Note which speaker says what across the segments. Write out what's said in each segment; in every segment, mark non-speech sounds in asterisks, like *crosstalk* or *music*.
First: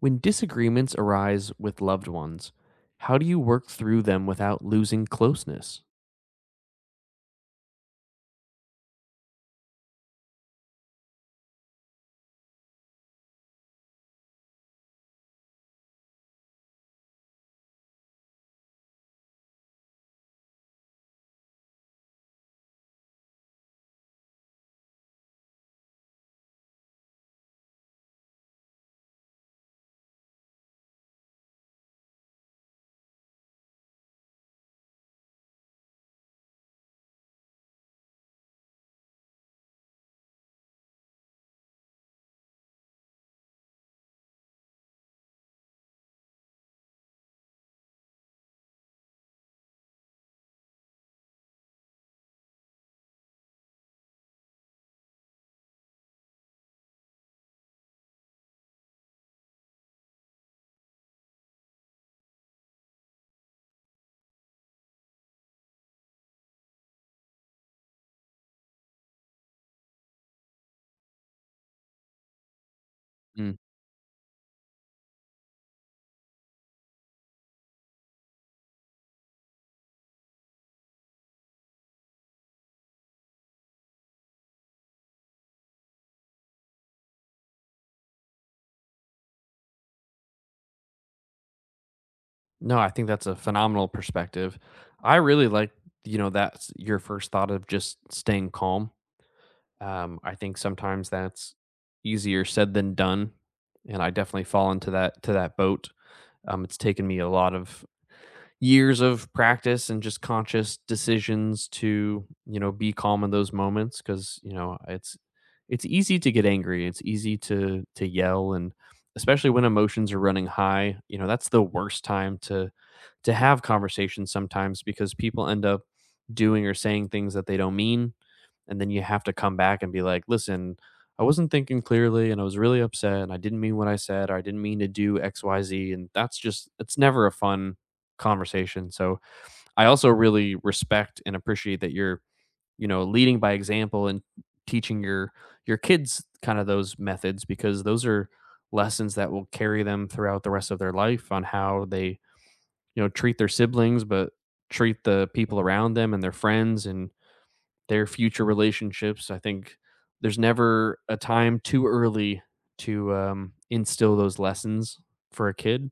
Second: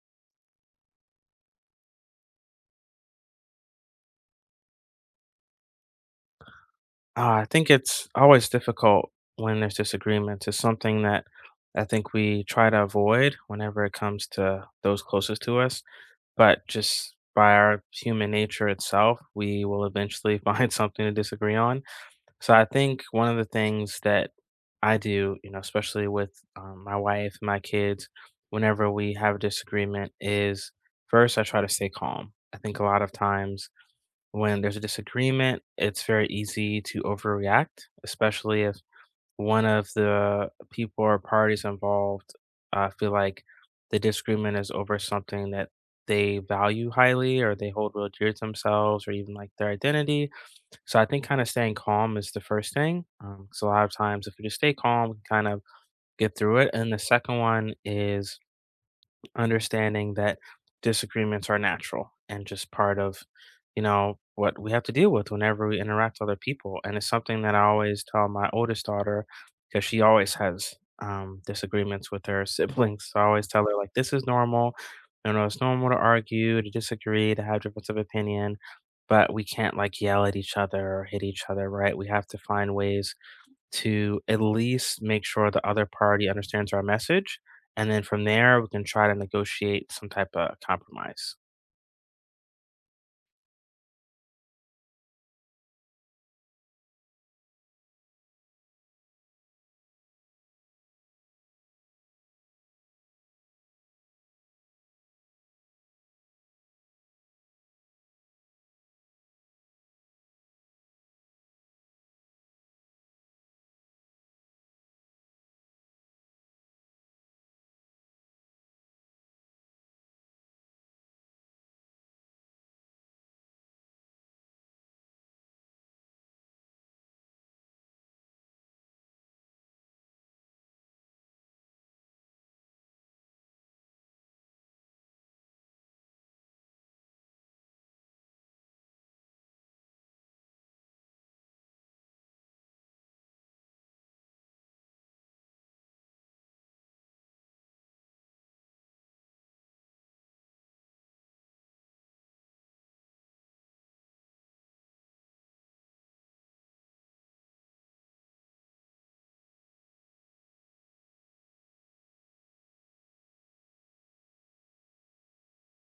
Speaker 1: When disagreements arise with loved ones, how do you work through them without losing closeness?
Speaker 2: Ah, I think it's always difficult when there's disagreements. It's something that I think we try to avoid whenever it comes to those closest to us. But just by our human nature itself, we will eventually *laughs* find something to disagree on. So I think one of the things that I do, you know, especially with my wife and my kids, whenever we have a disagreement, is first I try to stay calm. I think a lot of times when there's a disagreement, it's very easy to overreact, especially if one of the people or parties involved feel like the disagreement is over something that they value highly or they hold real dear to themselves or even like their identity. So I think kind of staying calm is the first thing. 'Cause a lot of times, if we just stay calm, we can kind of get through it. And the second one is understanding that disagreements are natural and just part of, you know, what we have to deal with whenever we interact with other people. And it's something that I always tell my oldest daughter because she always has disagreements with her *laughs* siblings. So I always
Speaker 1: Mm.
Speaker 2: tell her, like, this is normal. You know, it's normal to argue, to disagree, to have difference of opinion, but we can't like yell at each other or hit each other, right? We have to find ways to at least make sure the other party understands our message. And then from there, we can try to negotiate some type of compromise.
Speaker 1: No, I think that's a phenomenal perspective. I really like, that's your first thought of just staying calm. I think sometimes that's easier said than done, and I definitely fall into that boat. It's taken me a lot of years of practice and just conscious decisions to, you know, be calm in those moments because, you know, it's easy to get angry. It's easy to yell and especially when emotions are running high, you know, that's the worst time to have conversations sometimes because people end up doing or saying things that they don't mean, and then you have to come back and be like, "Listen, I wasn't thinking clearly and I was really upset and I didn't mean what I said or I didn't mean to do XYZ." And that's just it's never a fun conversation. So, I also really respect and appreciate that you're, you know, leading by example and teaching your kids kind of those methods because those are lessons that will carry them throughout the rest of their life on how they, you know, treat their siblings, but treat the people around them and their friends and their future relationships. I think there's never a time too early to instill those lessons for a kid.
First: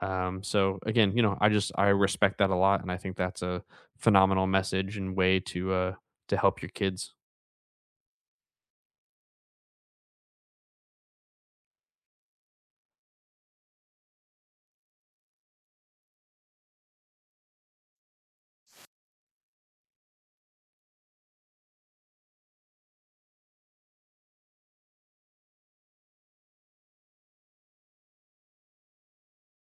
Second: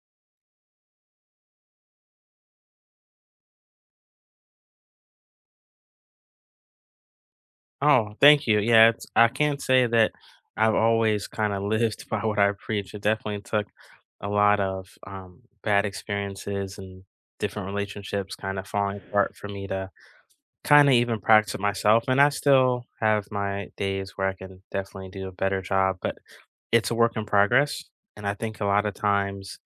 Speaker 1: So again, you know, I respect that a lot, and I think that's a phenomenal message and way to help your kids.
Speaker 2: Oh, thank you. Yeah, it's, I can't say that I've always kind of lived *laughs* by what I preach. It definitely took a lot of bad experiences and different relationships kind of falling apart for me to kind of even practice it myself. And I still have my days where I can definitely do a better job, but it's a work in progress. And I think a lot of times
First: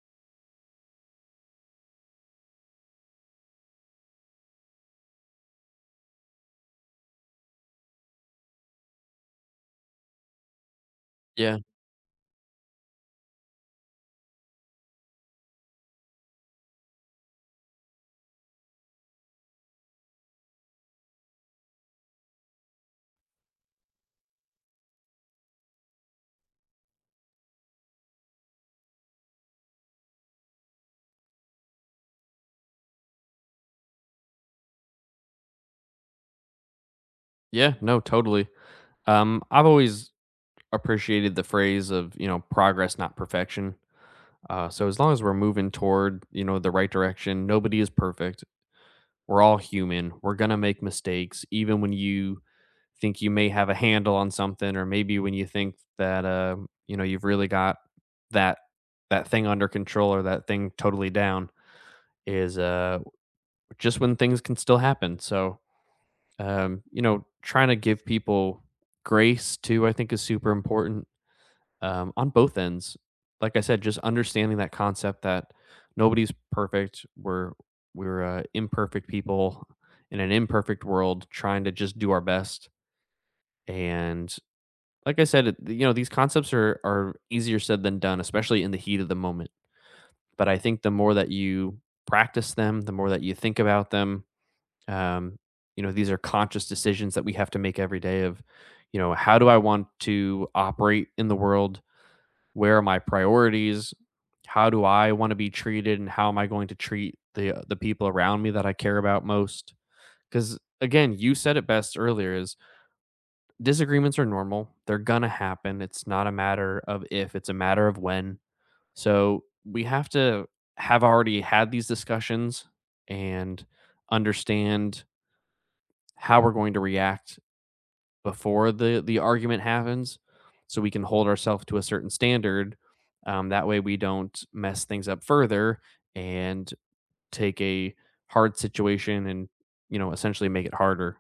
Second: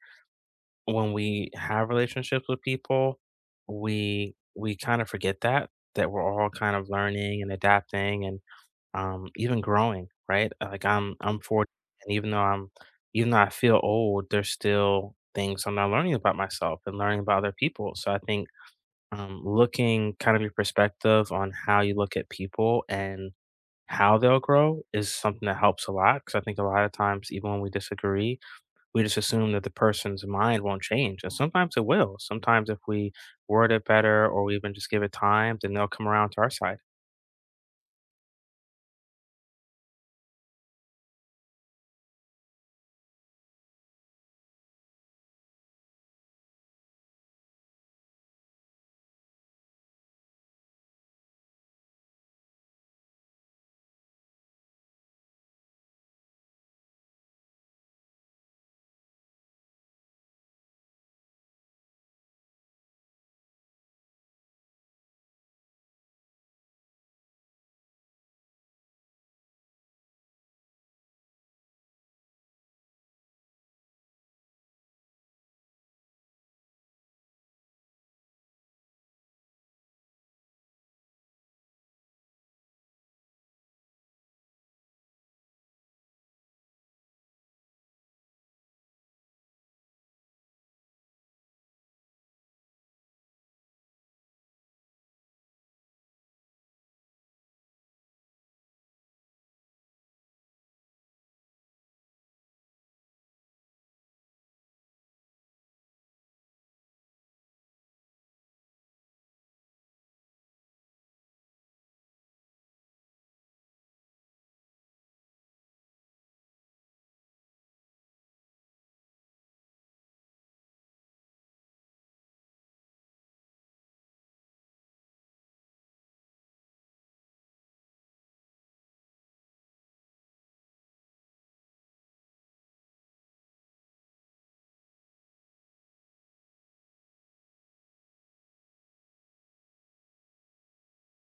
Speaker 2: when we have relationships with people, we kind of forget that that we're all kind of learning and adapting and even growing, right? Like I'm
Speaker 1: Yeah,
Speaker 2: 40, and even though I'm even though I feel old, there's still things I'm not learning about myself and learning about other people. So I think looking kind of your perspective on how you look at people and how they'll grow is something that helps a lot because I think a lot of times even when we disagree we just assume that the person's mind won't change. And sometimes it will. Sometimes if we word it better or we even just give it time, then they'll come around to our side.
Speaker 1: yeah, no, totally. I've always appreciated the phrase of, you know, progress, not perfection. So as long as we're moving toward, you know, the right direction, nobody is perfect. We're all human. We're gonna make mistakes, even when you think you may have a handle on something or maybe when you think that you know, you've really got that that thing under control or that thing totally down is just when things can still happen. So, you know, trying to give people grace too, I think, is super important, on both ends. Like I said, just understanding that concept that nobody's perfect. We're imperfect people in an imperfect world trying to just do our best. And like I said, you know, these concepts are easier said than done, especially in the heat of the moment. But I think the more that you practice them, the more that you think about them, um, you know, these are conscious decisions that we have to make every day of, you know, how do I want to operate in the world? Where are my priorities? How do I want to be treated and how am I going to treat the people around me that I care about most? Cuz again, you said it best earlier is disagreements are normal. They're going to happen. It's not a matter of if, it's a matter of when. So we have to have already had these discussions and understand how we're going to react before the argument happens so we can hold ourselves to a certain standard. That way we don't mess things up further and take a hard situation and, you know, essentially make it harder.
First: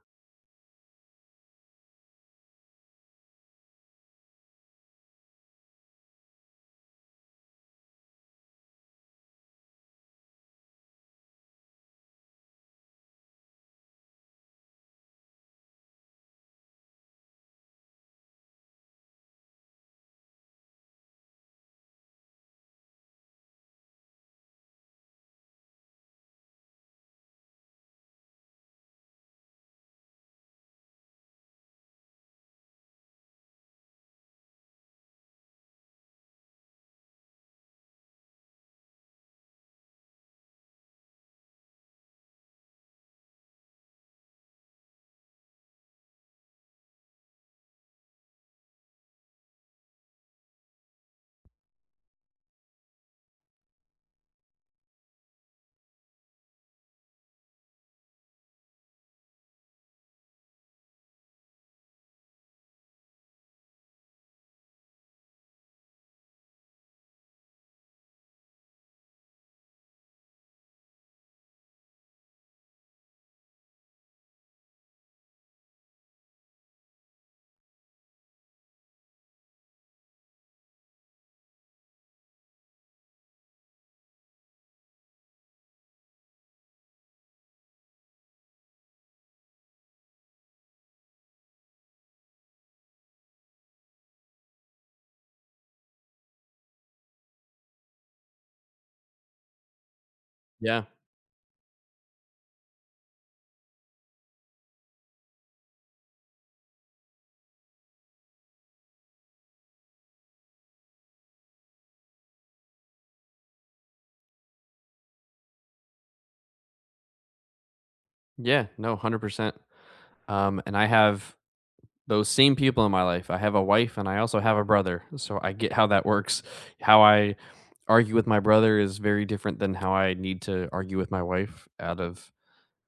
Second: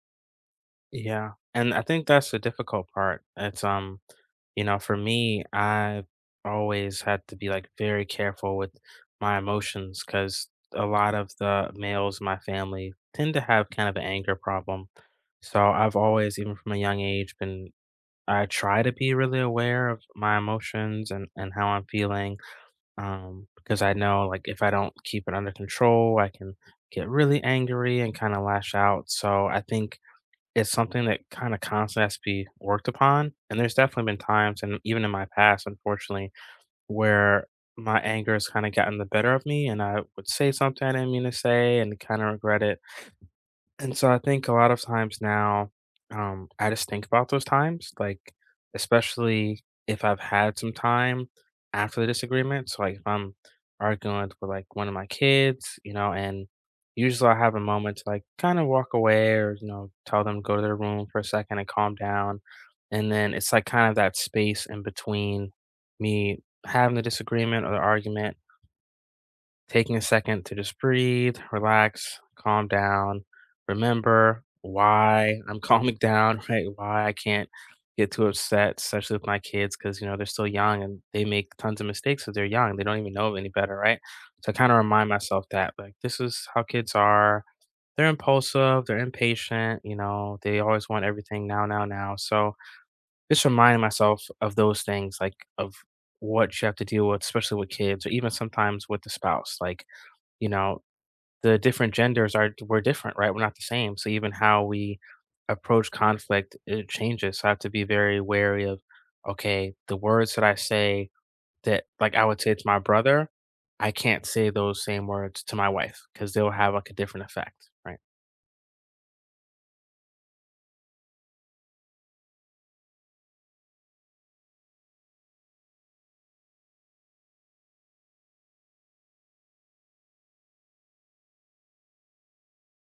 Speaker 2: Yeah. And I think that's the difficult part. It's you know, for me, I've always had to be like very careful with my emotions because a lot of the males in my family tend to have kind of an anger problem. So I've always, even from a young age, been I try to be really aware of my emotions and how I'm feeling because I know like if I don't keep it under control, I can get really angry and kind of lash out. So I think it's something that kind of constantly has to be worked upon. And there's definitely been times, and even in my past, unfortunately, where my anger has kind of gotten the better of me, and I would say something I didn't mean to say, and kind of regret it. And so I think a lot of times now, I just think about those times, like, especially if I've had some time after the disagreement. So, like, if I'm arguing with like one of my kids, you know, and usually I have a moment to like kind of walk away or, you know, tell them to go to their room for a second and calm down. And then it's like kind of that space in between me having the disagreement or the argument taking a second to just breathe, relax, calm down, remember why I'm calming down, *laughs* right? Why I can't get too upset, especially with my kids, because you know they're still young and they make tons of mistakes because they're young. They don't even know any better, right? So I kind of remind myself that like this is how kids are. They're impulsive, they're impatient, you know, they always want everything now, now, now. So just reminding myself of those things, like of what you have to deal with, especially with kids, or even sometimes with the spouse. Like you know,
Speaker 1: Yeah.
Speaker 2: the different genders are we're different, right? We're not the same. So even how we approach conflict, it changes. So I have to be very wary of, okay, the words that I say that like I would say to my brother, I can't say those same words to my wife because they'll have like a different effect, right?
Speaker 1: Yeah. No, 100%. And I have those same people in my life. I have a wife and I also have a brother. So I get how that works. How I argue with my brother is very different than how I need to argue with my wife out of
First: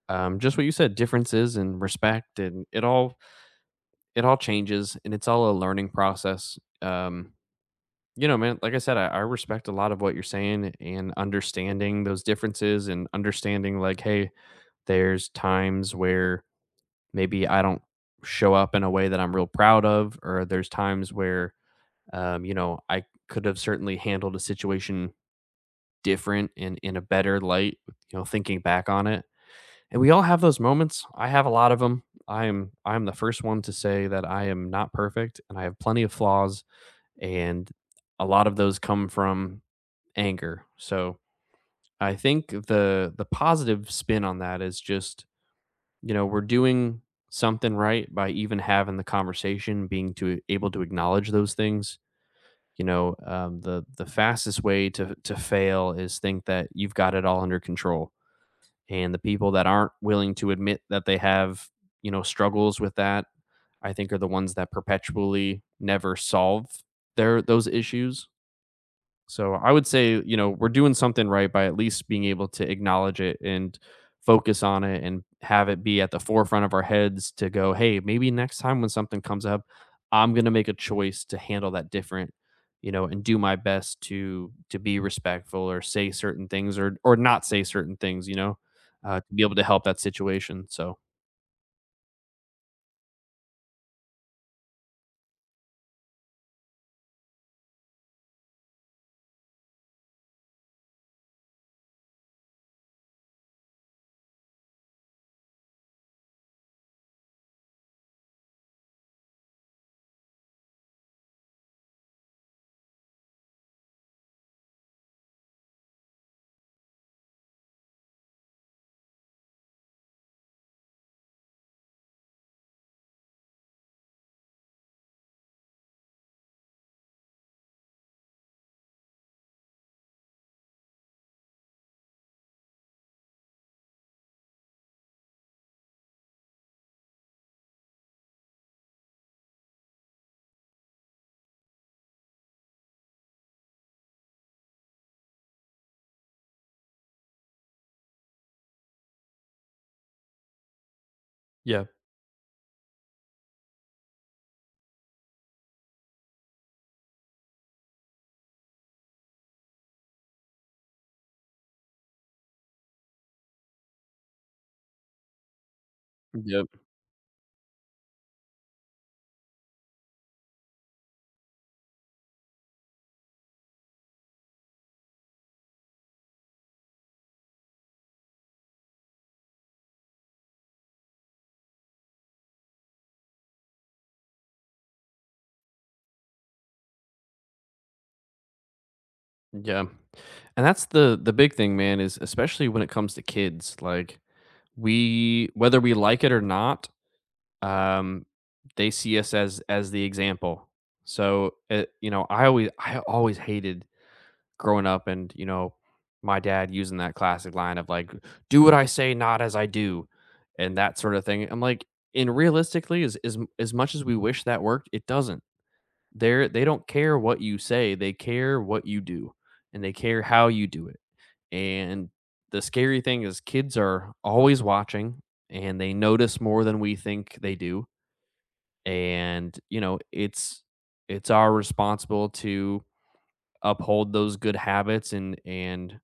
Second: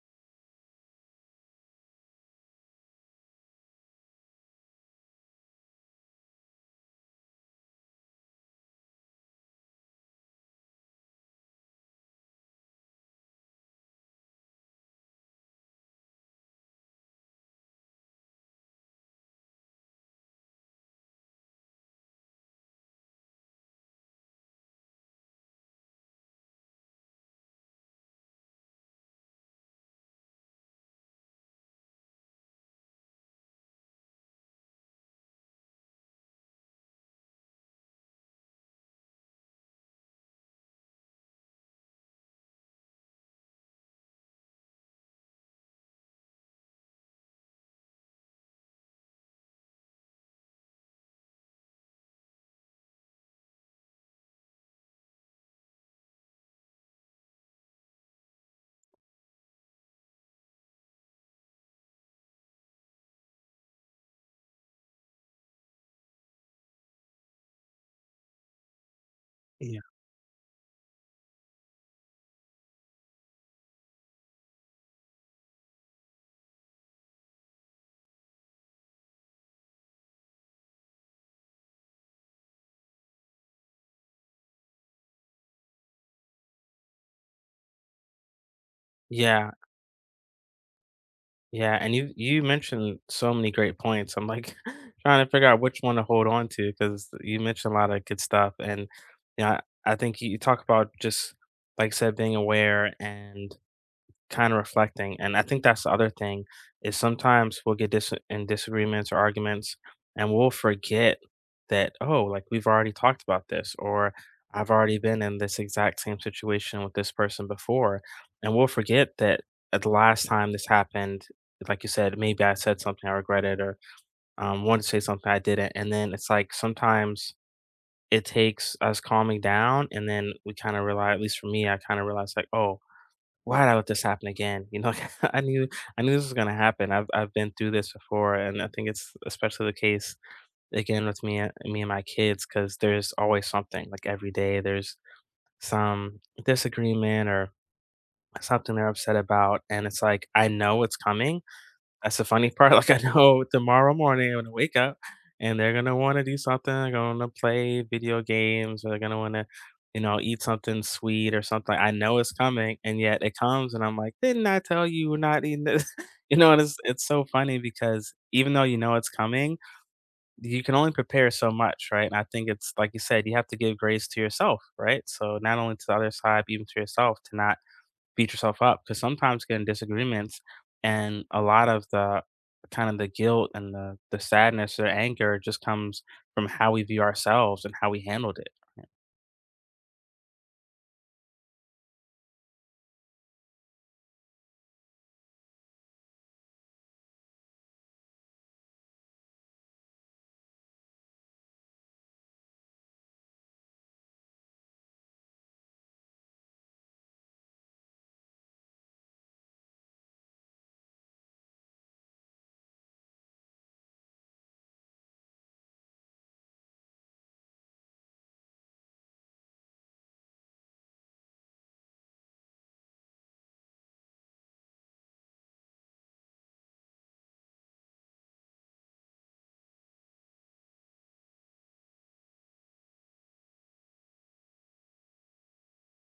Speaker 1: just what you said, differences and respect, and it all changes and it's all a learning process. You know, man, like I said, I respect a lot of what you're saying and understanding those differences and understanding, like, hey, there's times where maybe I don't show up in a way that I'm real proud of, or there's times where, you know, I could have certainly handled a situation different and in a better light, you know, thinking back on it. And we all have those moments. I have a lot of them. I am the first one to say that I am not perfect and I have plenty of flaws, and a lot of those come from anger. So, I think the positive spin on that is just, you know, we're doing something right by even having the conversation, being to able to acknowledge those things. You know, the fastest way to fail is think that you've got it all under control. And the people that aren't willing to admit that they have, you know, struggles with that, I think are the ones that perpetually never solve their those issues. So I
Speaker 2: Yeah.
Speaker 1: would say, you know, we're doing something right by at least being able to acknowledge it and focus on it and have it be at the forefront of our heads to go, hey, maybe next time when something comes up, I'm going to make a choice to handle that different, you know, and do my best to be respectful or say certain things or not say certain things, you know, to be
Speaker 2: Yeah,
Speaker 1: able to help that situation. So,
Speaker 2: Yeah, and you mentioned so many great points. I'm like *laughs* trying to figure out which one to hold on to because you mentioned a lot of good stuff. And yeah, I think you talk about just like I said, being aware and kind of reflecting, and I think that's the other thing is sometimes we'll get dis in disagreements or arguments, and we'll forget that, "Oh, like, we've already talked about this," or, "I've already been in this exact same situation with this person before," and we'll forget that at the last time this happened, like you said, maybe I said something I regretted or, wanted to say something I didn't, and then it's like sometimes it takes us calming down, and then we kinda realize. At least for me, I kinda realize like, "Oh, why would this happen again? You know, *laughs* I knew I knew this was gonna happen. I've been through this before," and I think it's especially the case again with me and me and my kids because there's always something like every day there's some disagreement or something they're upset about, and it's like I know it's coming,
Speaker 1: yeah,
Speaker 2: that's the funny part, *laughs* like, I know tomorrow morning I'm gonna wake up and they're gonna wanna do something, they're gonna play video games, or they're gonna wanna, you know, eat something sweet or something, I know it's coming, and yet it comes, and I'm like, "Didn't I tell you we're not eating this?" *laughs* You know, and
Speaker 1: yep,
Speaker 2: it's so funny because even though you know it's coming, you can only prepare so much, right? And I think it's like you said, you have to give grace to yourself, right? So not only to the other side, but even to yourself to not beat yourself up because sometimes getting disagreements and a lot of the kind of the guilt and the sadness or anger just comes from how we view ourselves and how we handled it.
Speaker 1: yeah, and that's the big thing, man. Is especially when it comes to kids, like, we, whether we like it or not, um they see us as the example. So it, you know, I always hated growing up and, you know, my dad using that classic line of like, "Do what I say, not as I do," and that sort of thing. I'm like, and realistically, as much as we wish that worked, it doesn't. They don't care what you say, they care what you do, and they care how you do it. And the scary thing is kids are always watching and they notice more than we think they do. And, you know, it's our responsible to uphold those good habits and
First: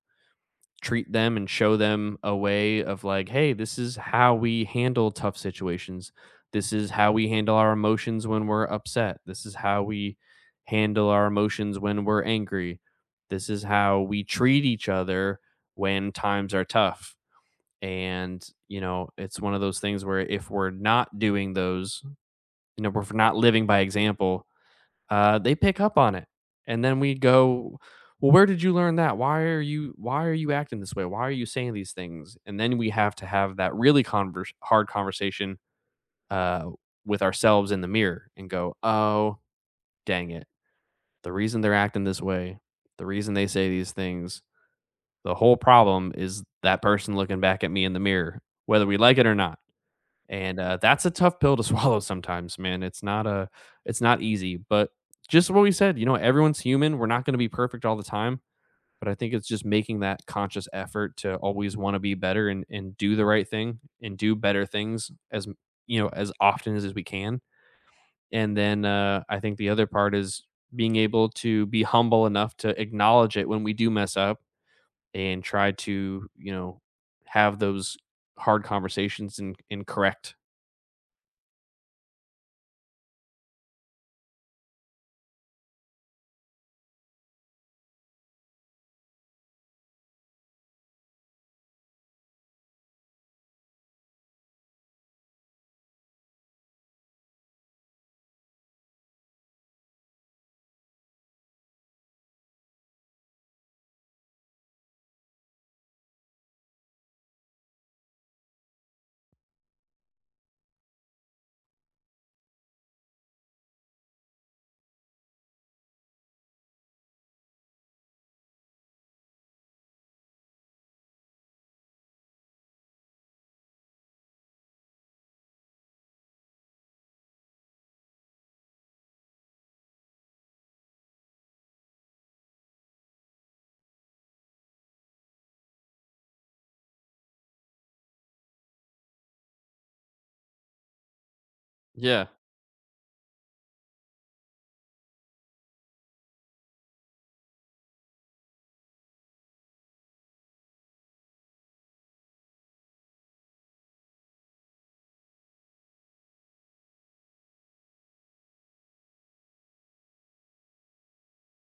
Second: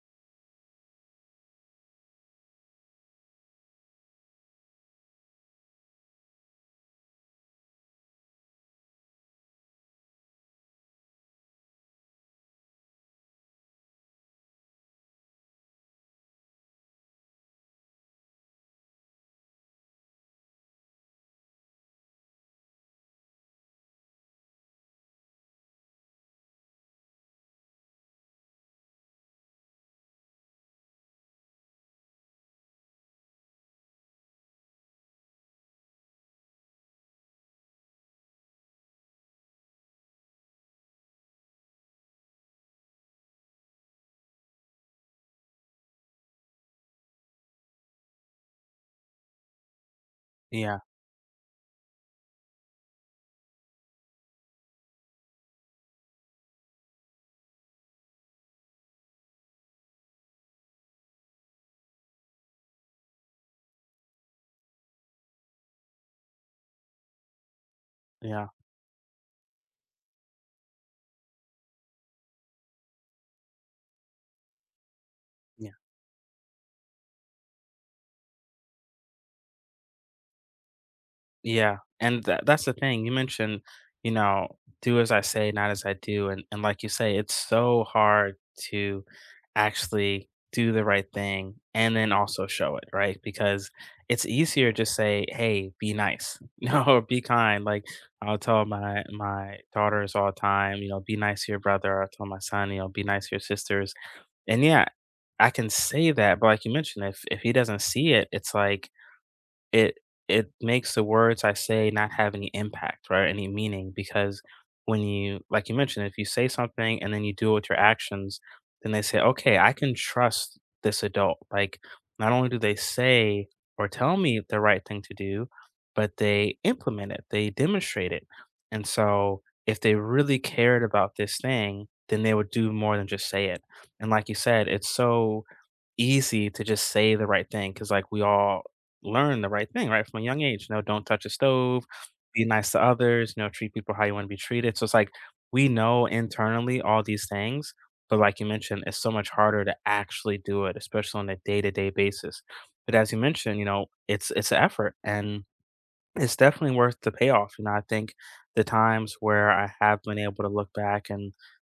Speaker 1: treat them and show them a way of, like, hey, this is how we handle tough situations. This is how we handle our emotions when we're upset. This is how we handle our emotions when we're angry. This is how we treat each other when times are tough. And, you know, it's one of those things where if we're not doing those, you know, if we're not living by example, they pick up on it. And then we go, well, where did you learn that? Why are you, why are you acting this way? Why are you saying these things? And then we have to have that really hard conversation, uh with ourselves in the mirror, and go, oh, dang it, the reason they're acting this way, the reason they say these things, the whole problem is that person looking back at me in the mirror, whether we like it or not. And
Speaker 2: Yeah,
Speaker 1: that's a tough pill to *laughs* swallow sometimes, man. It's not easy, but just what we said, you know, everyone's human, we're not going to be perfect all the time, but I think it's just making that conscious effort to always want to be better and, do the right thing and do better things as, you know, as often as, we can.
Speaker 2: yeah.
Speaker 1: And then I think the other part is being able to be humble enough to acknowledge it when we do mess up and try to, you know, have those hard conversations and, correct.
Speaker 2: Yeah, and that's the thing, you mentioned, you know, "Do as I say, not as I do," and like you say, it's so hard to actually do the right thing and then also show it, right? Because it's easier to say, "Hey, be nice," *laughs* you know, or, "Be kind," like, I'll tell my daughters all the time, you know, "Be nice to your brother," I'll tell my son, you know, "Be nice to your sisters," and yeah, I can say that, but like you mentioned, if he doesn't see it, it's like it it makes the words I say not have any impact, right? Any meaning because when you like you mentioned, if you say something and then you do it with your actions, then they say, okay, I can trust this adult. Like not only do they say or tell me the right thing to do, but they implement it, they demonstrate it. And so if they really cared about this thing, then they would do more than just say it. And like you said, it's so easy to just say the right thing because like we all learn the right thing right from a young age, you know, don't touch a stove,
Speaker 1: Yeah.
Speaker 2: be nice to others, you know, treat people how you want to be treated. So it's like we know internally all these things, but like you mentioned, it's so much harder to actually do it, especially on a day-to-day basis, but as you mentioned, you know, it's an effort and it's definitely worth the payoff, you know. I think the times where I have been able to look back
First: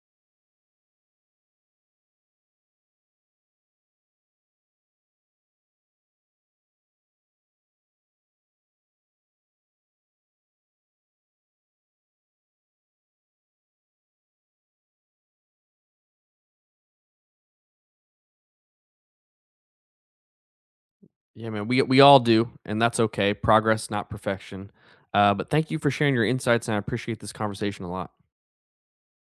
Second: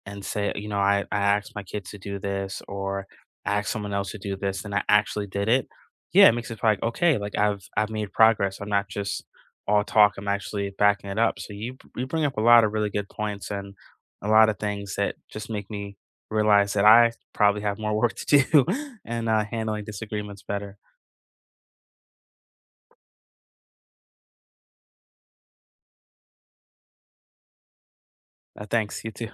Speaker 2: and say, you know, I asked my kid to do this or I asked someone else to do this and I actually did it. Yeah, it makes it feel like, okay, like I've made progress. I'm not just all talk. I'm actually backing it up. So you bring up a lot of really good points and a lot of things that just make me realize that I probably have more *laughs* work to do *laughs* and handling disagreements better.
Speaker 1: Yeah, man, we all do, and that's okay. Progress, not perfection. But thank you for sharing your insights, and I appreciate this conversation a lot.
Speaker 2: Thanks. You too.